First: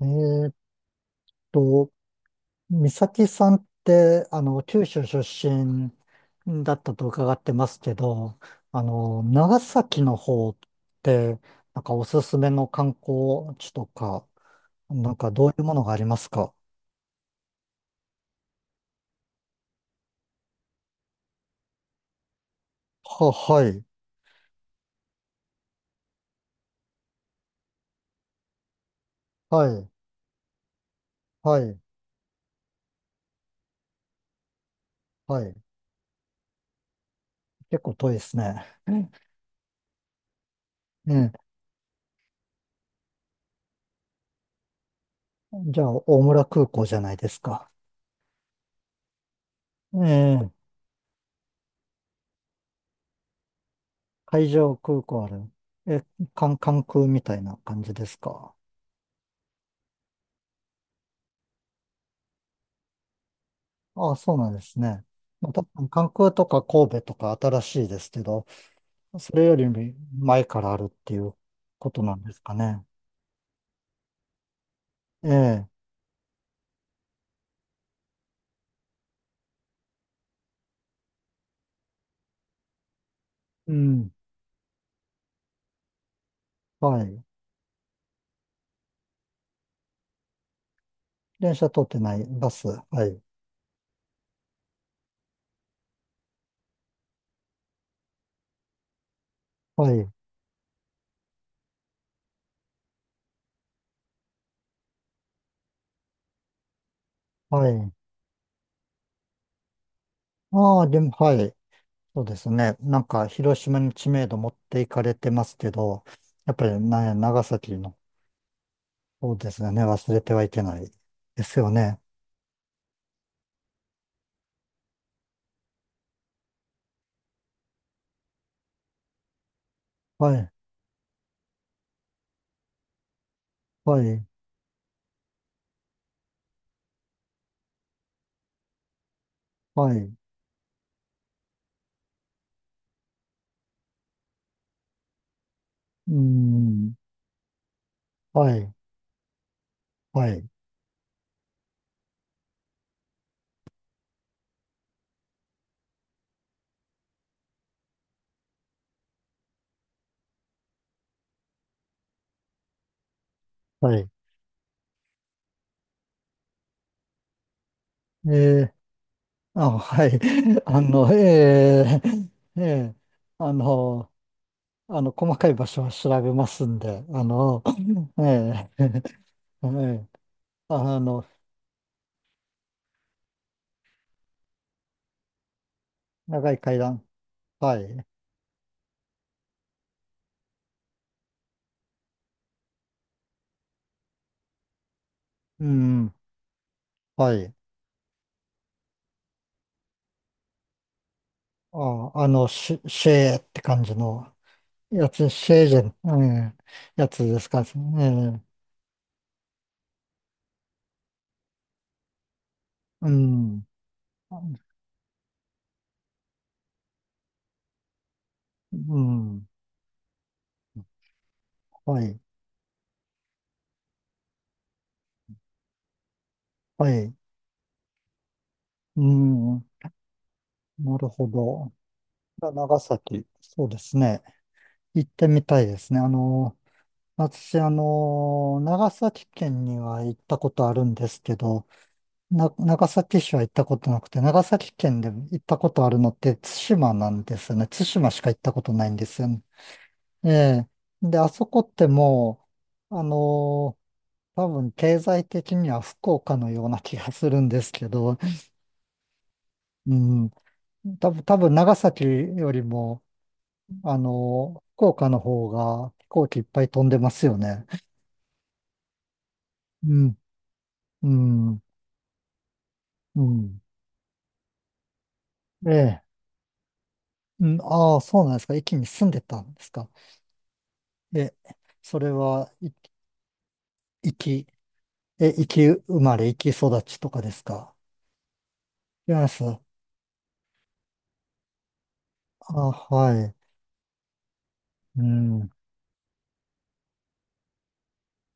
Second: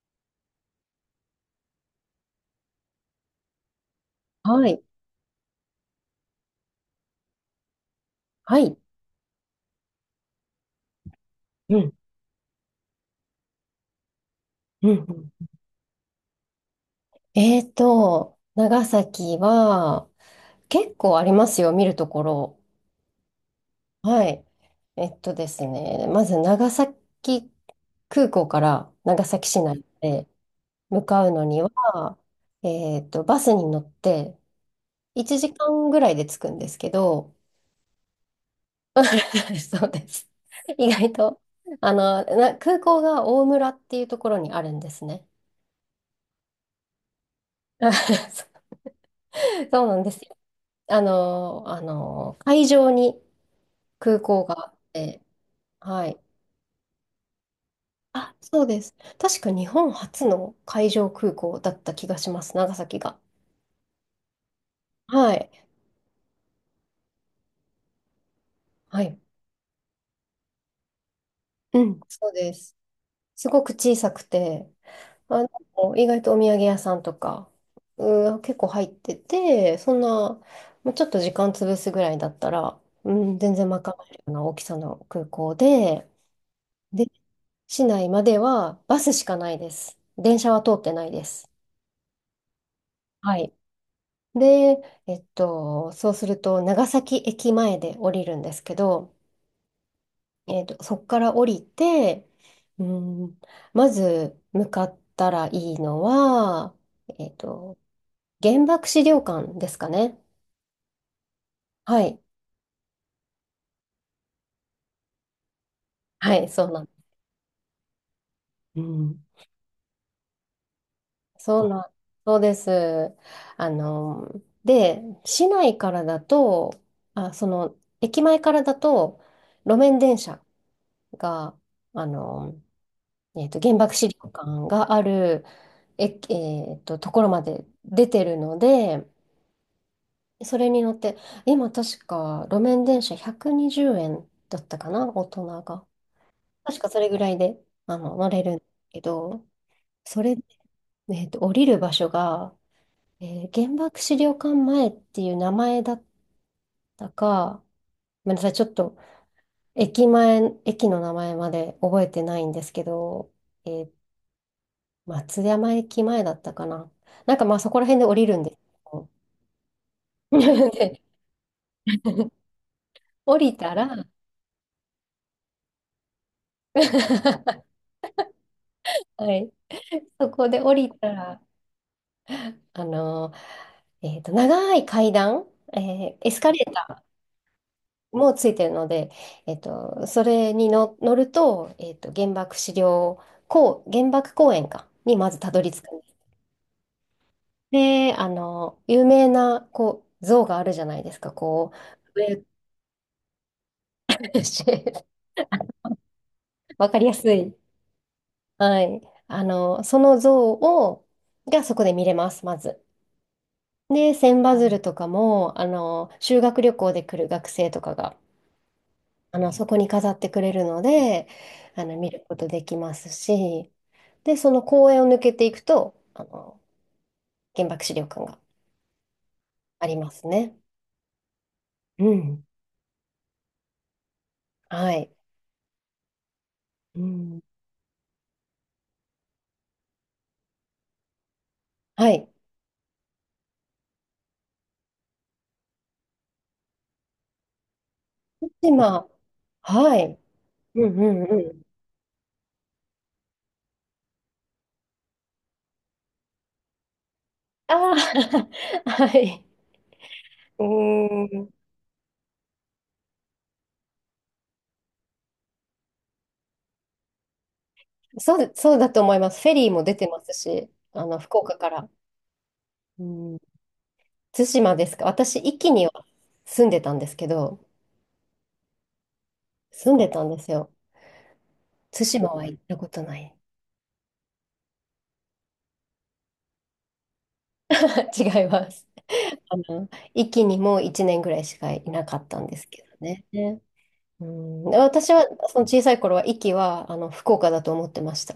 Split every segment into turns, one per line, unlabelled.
えーっと、美咲さんって、
はい。
九州出身だったと伺ってますけど、
はい。
長崎の方って、
う
なん
ん、
かおすすめの観光地とか、
うん、う
なんかどう
ん。
いうものがありますか？
長崎は結構ありますよ、見るところ。
はい、
はい。えっとですね、まず長崎空港から長崎市
は
内
い、
へ向かうの
は
に
い、
は、バスに乗って1
はい。
時間ぐらいで着くんですけど。
結構遠いですね。
そうです。意外
ね、
と、な空港が大村っていうところにあるんですね。
じゃあ、大村空港じゃないですか。
そうなん
え
ですよ。
え、
会場に空港
海
があ
上
っ
空
て。
港ある。え、
はい。
関空みたいな感じです
あ、
か？
そうです。確か日本初の海上空港だった気がします、長崎が。
ああ、そうなんですね。
はい。
まあ、多分関空とか神戸とか新しいですけど、
はい。
それより前からあるっていう
う
こ
ん、
となん
そう
です
で
か
す。
ね。
すごく小さくて、
え
あ
え、
意外とお土産屋さんとか、うん、結構入ってて、そんな、まあちょっと時間潰すぐらいだったら、うん、全然
う
賄
ん、
えるような大きさの空港で、
は
で、
い。
市内まではバスしかないです。電車は通ってないです。
電車通ってない、バス、はい、
はい。で、そうすると、長崎駅前で降りるんですけど、
はい、
そこから降りて、うん、まず向かったらいいのは、えっ
は
と、
い。
原爆資料館ですかね。
ああ、でも、はい、
は
そ
い。
うですね。なんか、広島に知名度持っていかれてますけど、
はい、
やっ
そ
ぱ
う
り、
なん。
ね、長崎の
うん。
方ですよね。忘れてはいけないです
そう
よ
なん。
ね。
そうです。あの、で、市内からだと、あ、その、駅前からだと、路面電
は
車
い、
が、あの、原爆
は
資料
い、
館がある、ところまで出てるので、
はい、
それに乗って、今確か路面電車120円だったかな、大人が。
う
確か
ん、
それぐらいで、乗れ
は
るんだ
い、
けど、そ
は
れで、
い、
降りる場所が、原爆資料館前っていう名前だったか、ごめんなさい、ちょっと駅前、駅の名前まで覚えてないんですけど、えっ
はい。
松山駅前だったかな。なんかまあそこら辺で降りるんですけ
えー
ど。
あ、はい。
で、
ええええ
降
あ
りたら
の、細かい場所は調べますんで、
は
ええ
い。
ええ
そこで降り
あ
た
の、
ら、あの長い階段、えエス
長
カ
い
レー
階段。
タ
はい。
ーもついてるので、それにの乗ると、原爆公園か、にまずたど
う
り着くんです。
ん、はい。
で、あの有名な、こう、像があるじゃないですか、こ
あ、
う、上
シェーって感じの やつ、シェージェン、ええ
わかり
や
や
つ
す
です
い
か？ええ、
はい。その像を、がそこで見れます、まず。
うん、
で、千羽鶴とかも、修学旅行で来る学生とかが、
うん、
そこに飾ってくれるので、
は
見
い、
ることできますし、で、その公園を抜けていくと、
はい。
原爆資料館が
うん、
ありますね。
なるほど。
うん。
長崎、そうですね。
は
行っ
い。
てみたいですね。
うん。
私、長崎県には行ったことあるんですけど、
はい。
長崎市は行ったことなくて、長崎県で行ったことあるのって対馬なんですよね。対馬しか行ったことないんで
今、
すよね。
はい。
ええ。
うんう
で、
ん
あ
う
そこ
ん。
ってもう、多分経済的には福岡のような気がするんですけ
あ
ど、
あ、はい。
うん、
う
多分、
ー
多
ん。
分長崎よりも、福岡の方が飛行機いっぱい飛んでますよね。
そうそうだと思います。フェリーも
う
出て
ん
ますし、
う
福岡
ん、
から。う
う
ん、
ん。
対馬ですか。私、壱岐
え
には
え。
住んでたんですけ
う
ど、
ん、ああ、そうなんですか？駅に住んでたんですか？
住んでたんですよ。
え、そ
対
れ
馬は
は、
行っ
い、
たことない。
生き、え、生生まれ、生き育ちとかですか？
違います。
違います。
あ
あ、
の、壱岐にも1年ぐらいしかいなかったんですけど
は
ね。
い。
ねうん、
う
私は、
ん。
その小さい頃は、壱岐は、福岡だと思ってました。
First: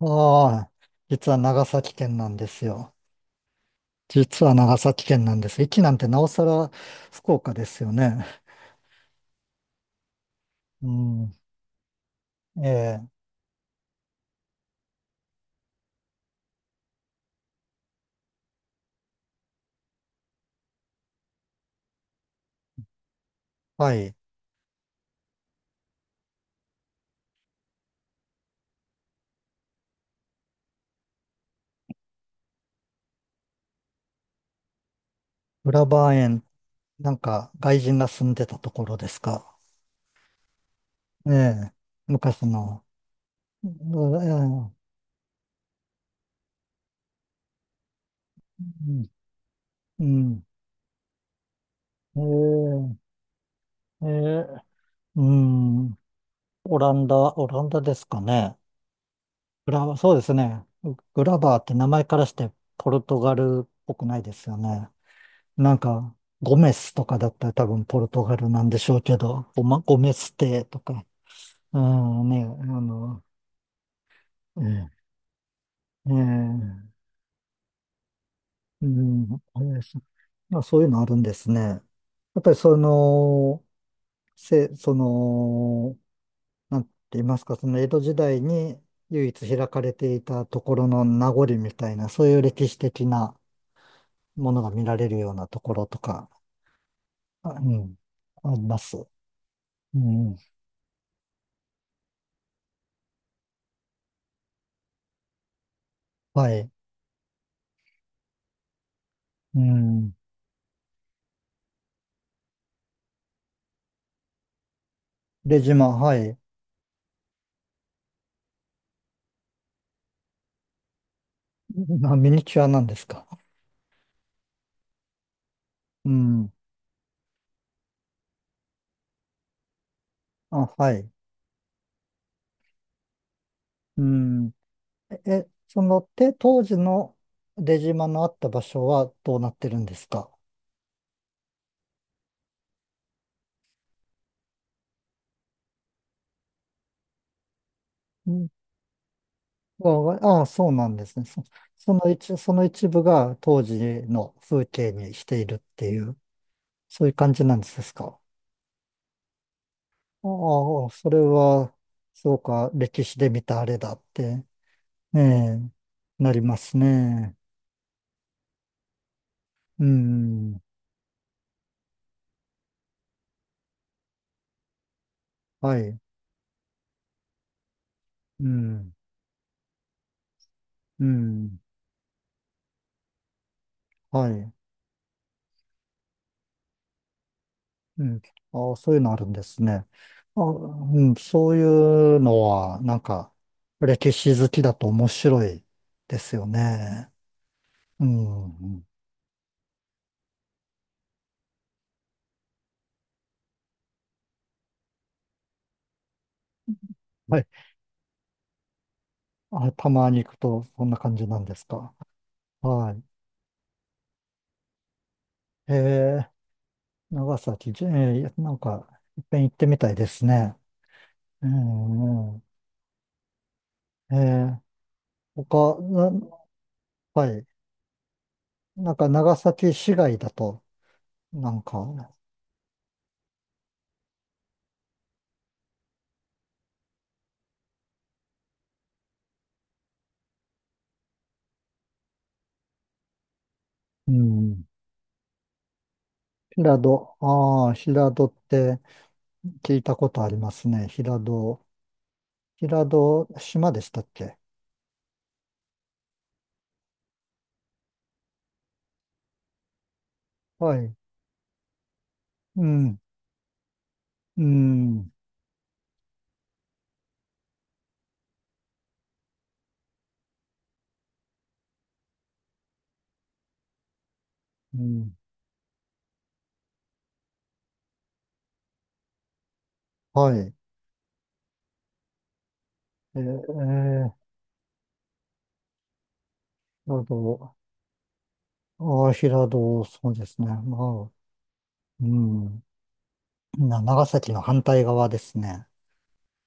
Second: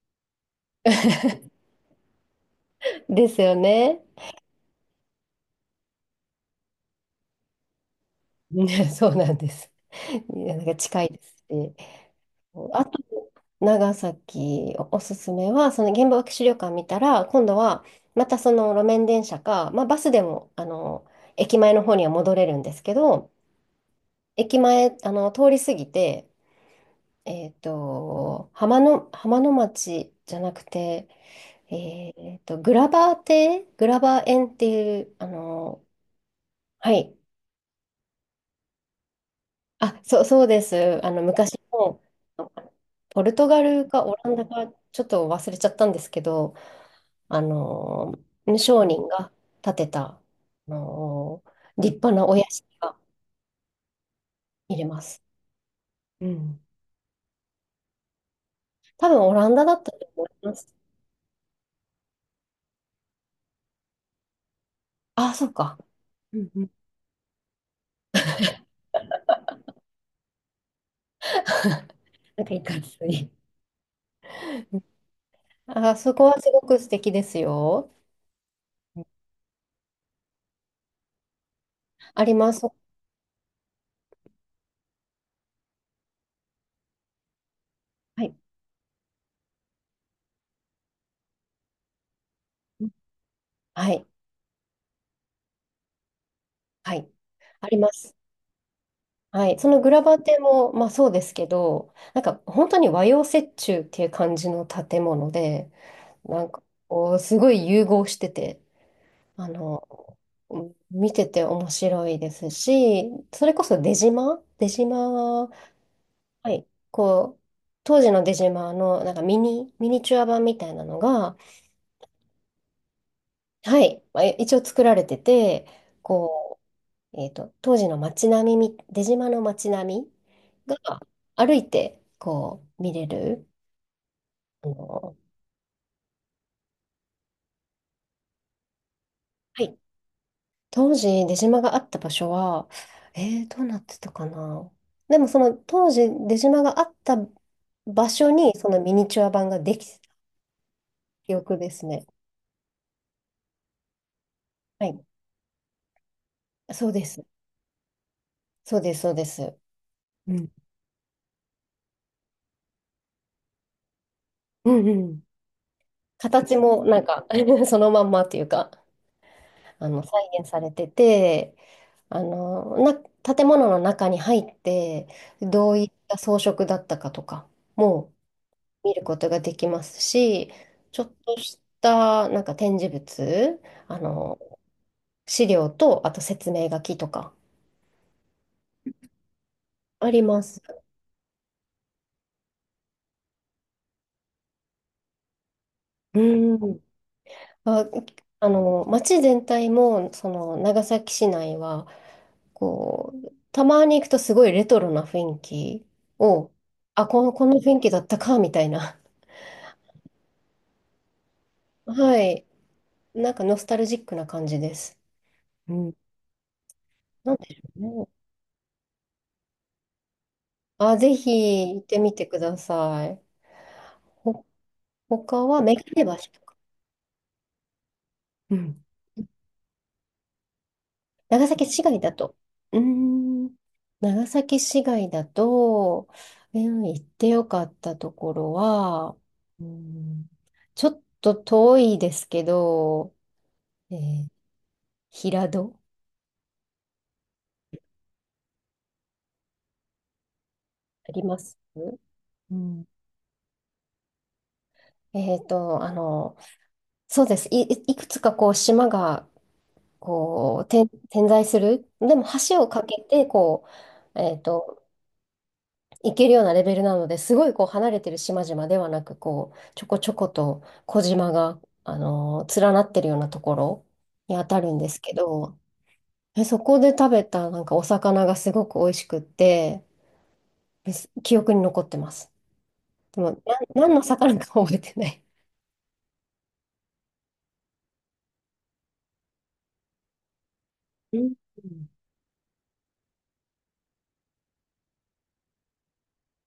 ああ、実は長崎県なんですよ。
ですよね。
実は長崎県なんです。駅なんてなおさら福岡ですよね。
ね そうなんです。いやなんか
う
近いで
ん。
すし。
え
あと
え、
長崎おすすめは、その原爆資料館見たら、今度はまたその路面電車か、まあ、バスでも、駅前の方には戻れるんですけど、
はい。
駅前、通り過ぎて、浜の町じゃなくて、グラバー園っていう、
浦和園、
は
な
い、
んか外人が住んでたところですか？
あ、そう、そうです。あの
え
昔
え、
の
昔の。
ポルトガ
う
ルかオランダか
ん
ちょっと忘れちゃったんですけど、あの、商
う
人
ん。
が建て
う
た、
ん、
の、立派なお屋敷
え
が
ー、えー、
見れま
う
す。
ん。
うん。
オランダ、オランダですかね。
多分オランダだったと
そうで
思い
す
ま
ね。
す。
グラバーって名前からしてポルトガルっぽくないですよね。
あ、そう
な
か。
んか、
うん
ゴ
うん
メスとかだったら多分ポルトガルなんでしょうけど、ゴメステとか、うん
な
ね、
んかいい感じに。
ええ
あ、そこはすごく素敵ですよ。
う
うん
ん、ええ、そういうのあるんですね。や
あり
っぱ
ま
り
す。
その、せ、その、なんて言いますか、その江戸時
はい。
代に唯一開かれていたところの名残みたいな、そういう歴史的な
はい。
ものが見られるようなところとか、
はい。
あう
ありま
ん、
す。
あります。
はい。そのグ
う
ラバ
ん、
テも、まあそうですけど、なんか本当に和洋折衷っていう感じの建物で、な
は
んか
い。
こう、すごい融合してて、あ
う
の、
ん。
見てて面白いですし、それこそ出島は、
で、はい。
はい、こう、当時の出島のなんかミニチュア版みたいなのが、
あ、ミニチュアなんですか？
はい、まあ一応作られてて、
うん。
こう、当時の街並みみ、出島の街並み
あ、は
が
い。
歩いてこう見れる、
うん。
あの、
え、当時の出島のあった場所はどうなっ
は
て
い。
るんですか？
当時、出島があった場所は、どうなってたかな。でも、その当時、出島があった場所に、そのミニチュア版ができた
わああ、そうなんですね。
記
そ、
憶です
そ
ね。
の一、その一部が当時の風
は
景
い。
にしているっていう、
そうで
そういう
す。
感じなんですか？
そうです、そうです。うん。
ああ、それは、そうか、歴史で見たあれだって、
うんう
え
ん。
え、なり
形
ます
も、なんか
ね。
そのまんまというか、
う
再現さ
ん、
れてて、あの、な、建物の中に入って、どう
は
いっ
い、
た装飾だったかとか、も
うん、
見ることができますし、ちょ
う
っと
ん、
したなんか展示物、あ
は
の、
い、
資料と、あと説明書きとか
うん。ああ、そういうのあるんですね。
あり
あ、
ます。
うん、そういうのは、なんか、歴史好きだと面白いですよ
うん。
ね。
あ、
うん。
街全体も、その、長崎市内は、こう、たまに行くとすごいレトロな雰囲気を、あ、
は
こ
い
の雰囲気だったか、みたいな。
あ、たまに行くと、そんな感じなんです か？
はい。
は
なんかノスタルジックな感じです。
い。
うん。なん
長
でしょ
崎、じえ
うね。
ー、なんか、いっぺん行ってみたいですね。
あ、ぜ
う
ひ行ってみて
ん、
く
う
ださい。
ん。
他はメ
他、
ガネ橋とか。
はい。
うん。
なんか、長崎市外だと、
長
なん
崎市街だ
か、
と。うーん。長崎市街だと、うん、行ってよかったところは、うん、ちょっと遠いですけど、え
う
ー
ん。
平戸
平戸、ああ、平戸って聞いたことありますね。
あ
平
ります。
戸、
うん。
平戸、島でしたっけ？
えっと、あの、そうです。いくつかこう島がこう
はい。
点在する。でも橋
う
を架
ん、
けてこう、
うん、
行けるようなレベルなのですごいこう離れてる島々ではなくこうちょこちょこと小島が、連なってるようなところにあたるん
う
ですけ
ん。
ど、そこで食べたなんかお魚がすごく美味しくって
はい。
です。記憶に残ってます。
えー、
でもな何の
えー、
魚か覚えてない。
なるほど。ああ、平戸、そうですね。まあ、
うん。
うん。長崎の反対側ですね。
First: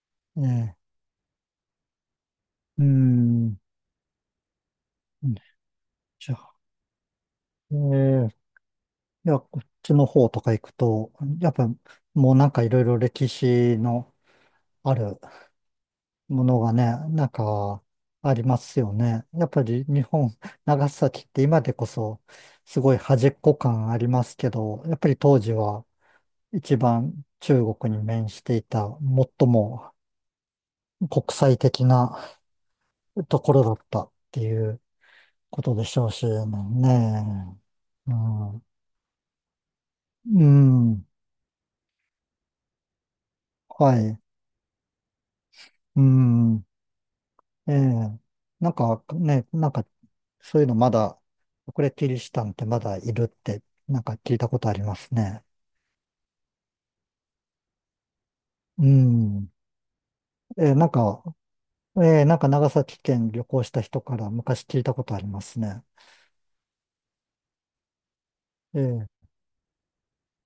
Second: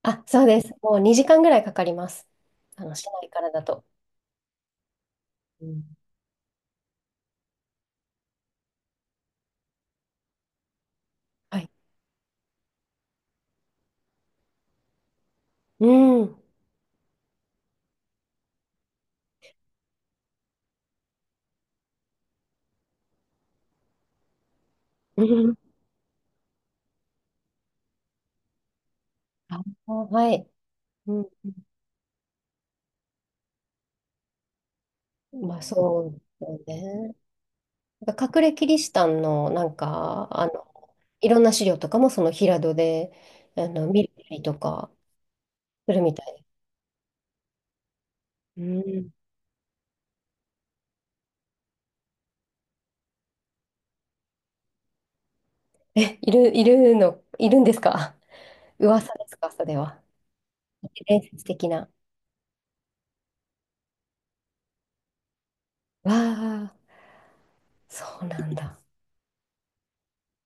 あ、
え
そうです。
え、
もう2時間ぐらいかかります。あ
う
の市内から
ん。
だと。うん。
じゃあ、ええ、いや、こっちの方とか行くと、やっ
は
ぱ、
い。
もうなんかいろいろ歴史のある
うん。
ものがね、なんか、ありますよね。やっぱり日本、長崎って今でこそ、すごい端っこ感ありますけど、やっぱり
う
当時
ん。
は一番中国に面していた、最
あ、
も
はい。うん、
国際的なところだったっていう
まあ
ことでし
そ
ょ
う
う
で
し
すよ
ね。
ね。な
う
んか隠れ
ん。
キリシタンのなんか、
うん。
いろんな資料とかもその平戸で、
は
見
い。
たりとかする
う
みたい。
ん。ええ。
う
なんか
ん。
ね、なんか、そういうのまだ、これキリシタンってまだいるって、なんか聞いたことありますね。
で。いるんですか？
う
噂です
ん。
か、それは？
ええ、なん
伝
か、
説的な。
ええ、なんか長崎県旅行した人から昔聞いたことありますね。
わあ、そうなんだ。
ええ。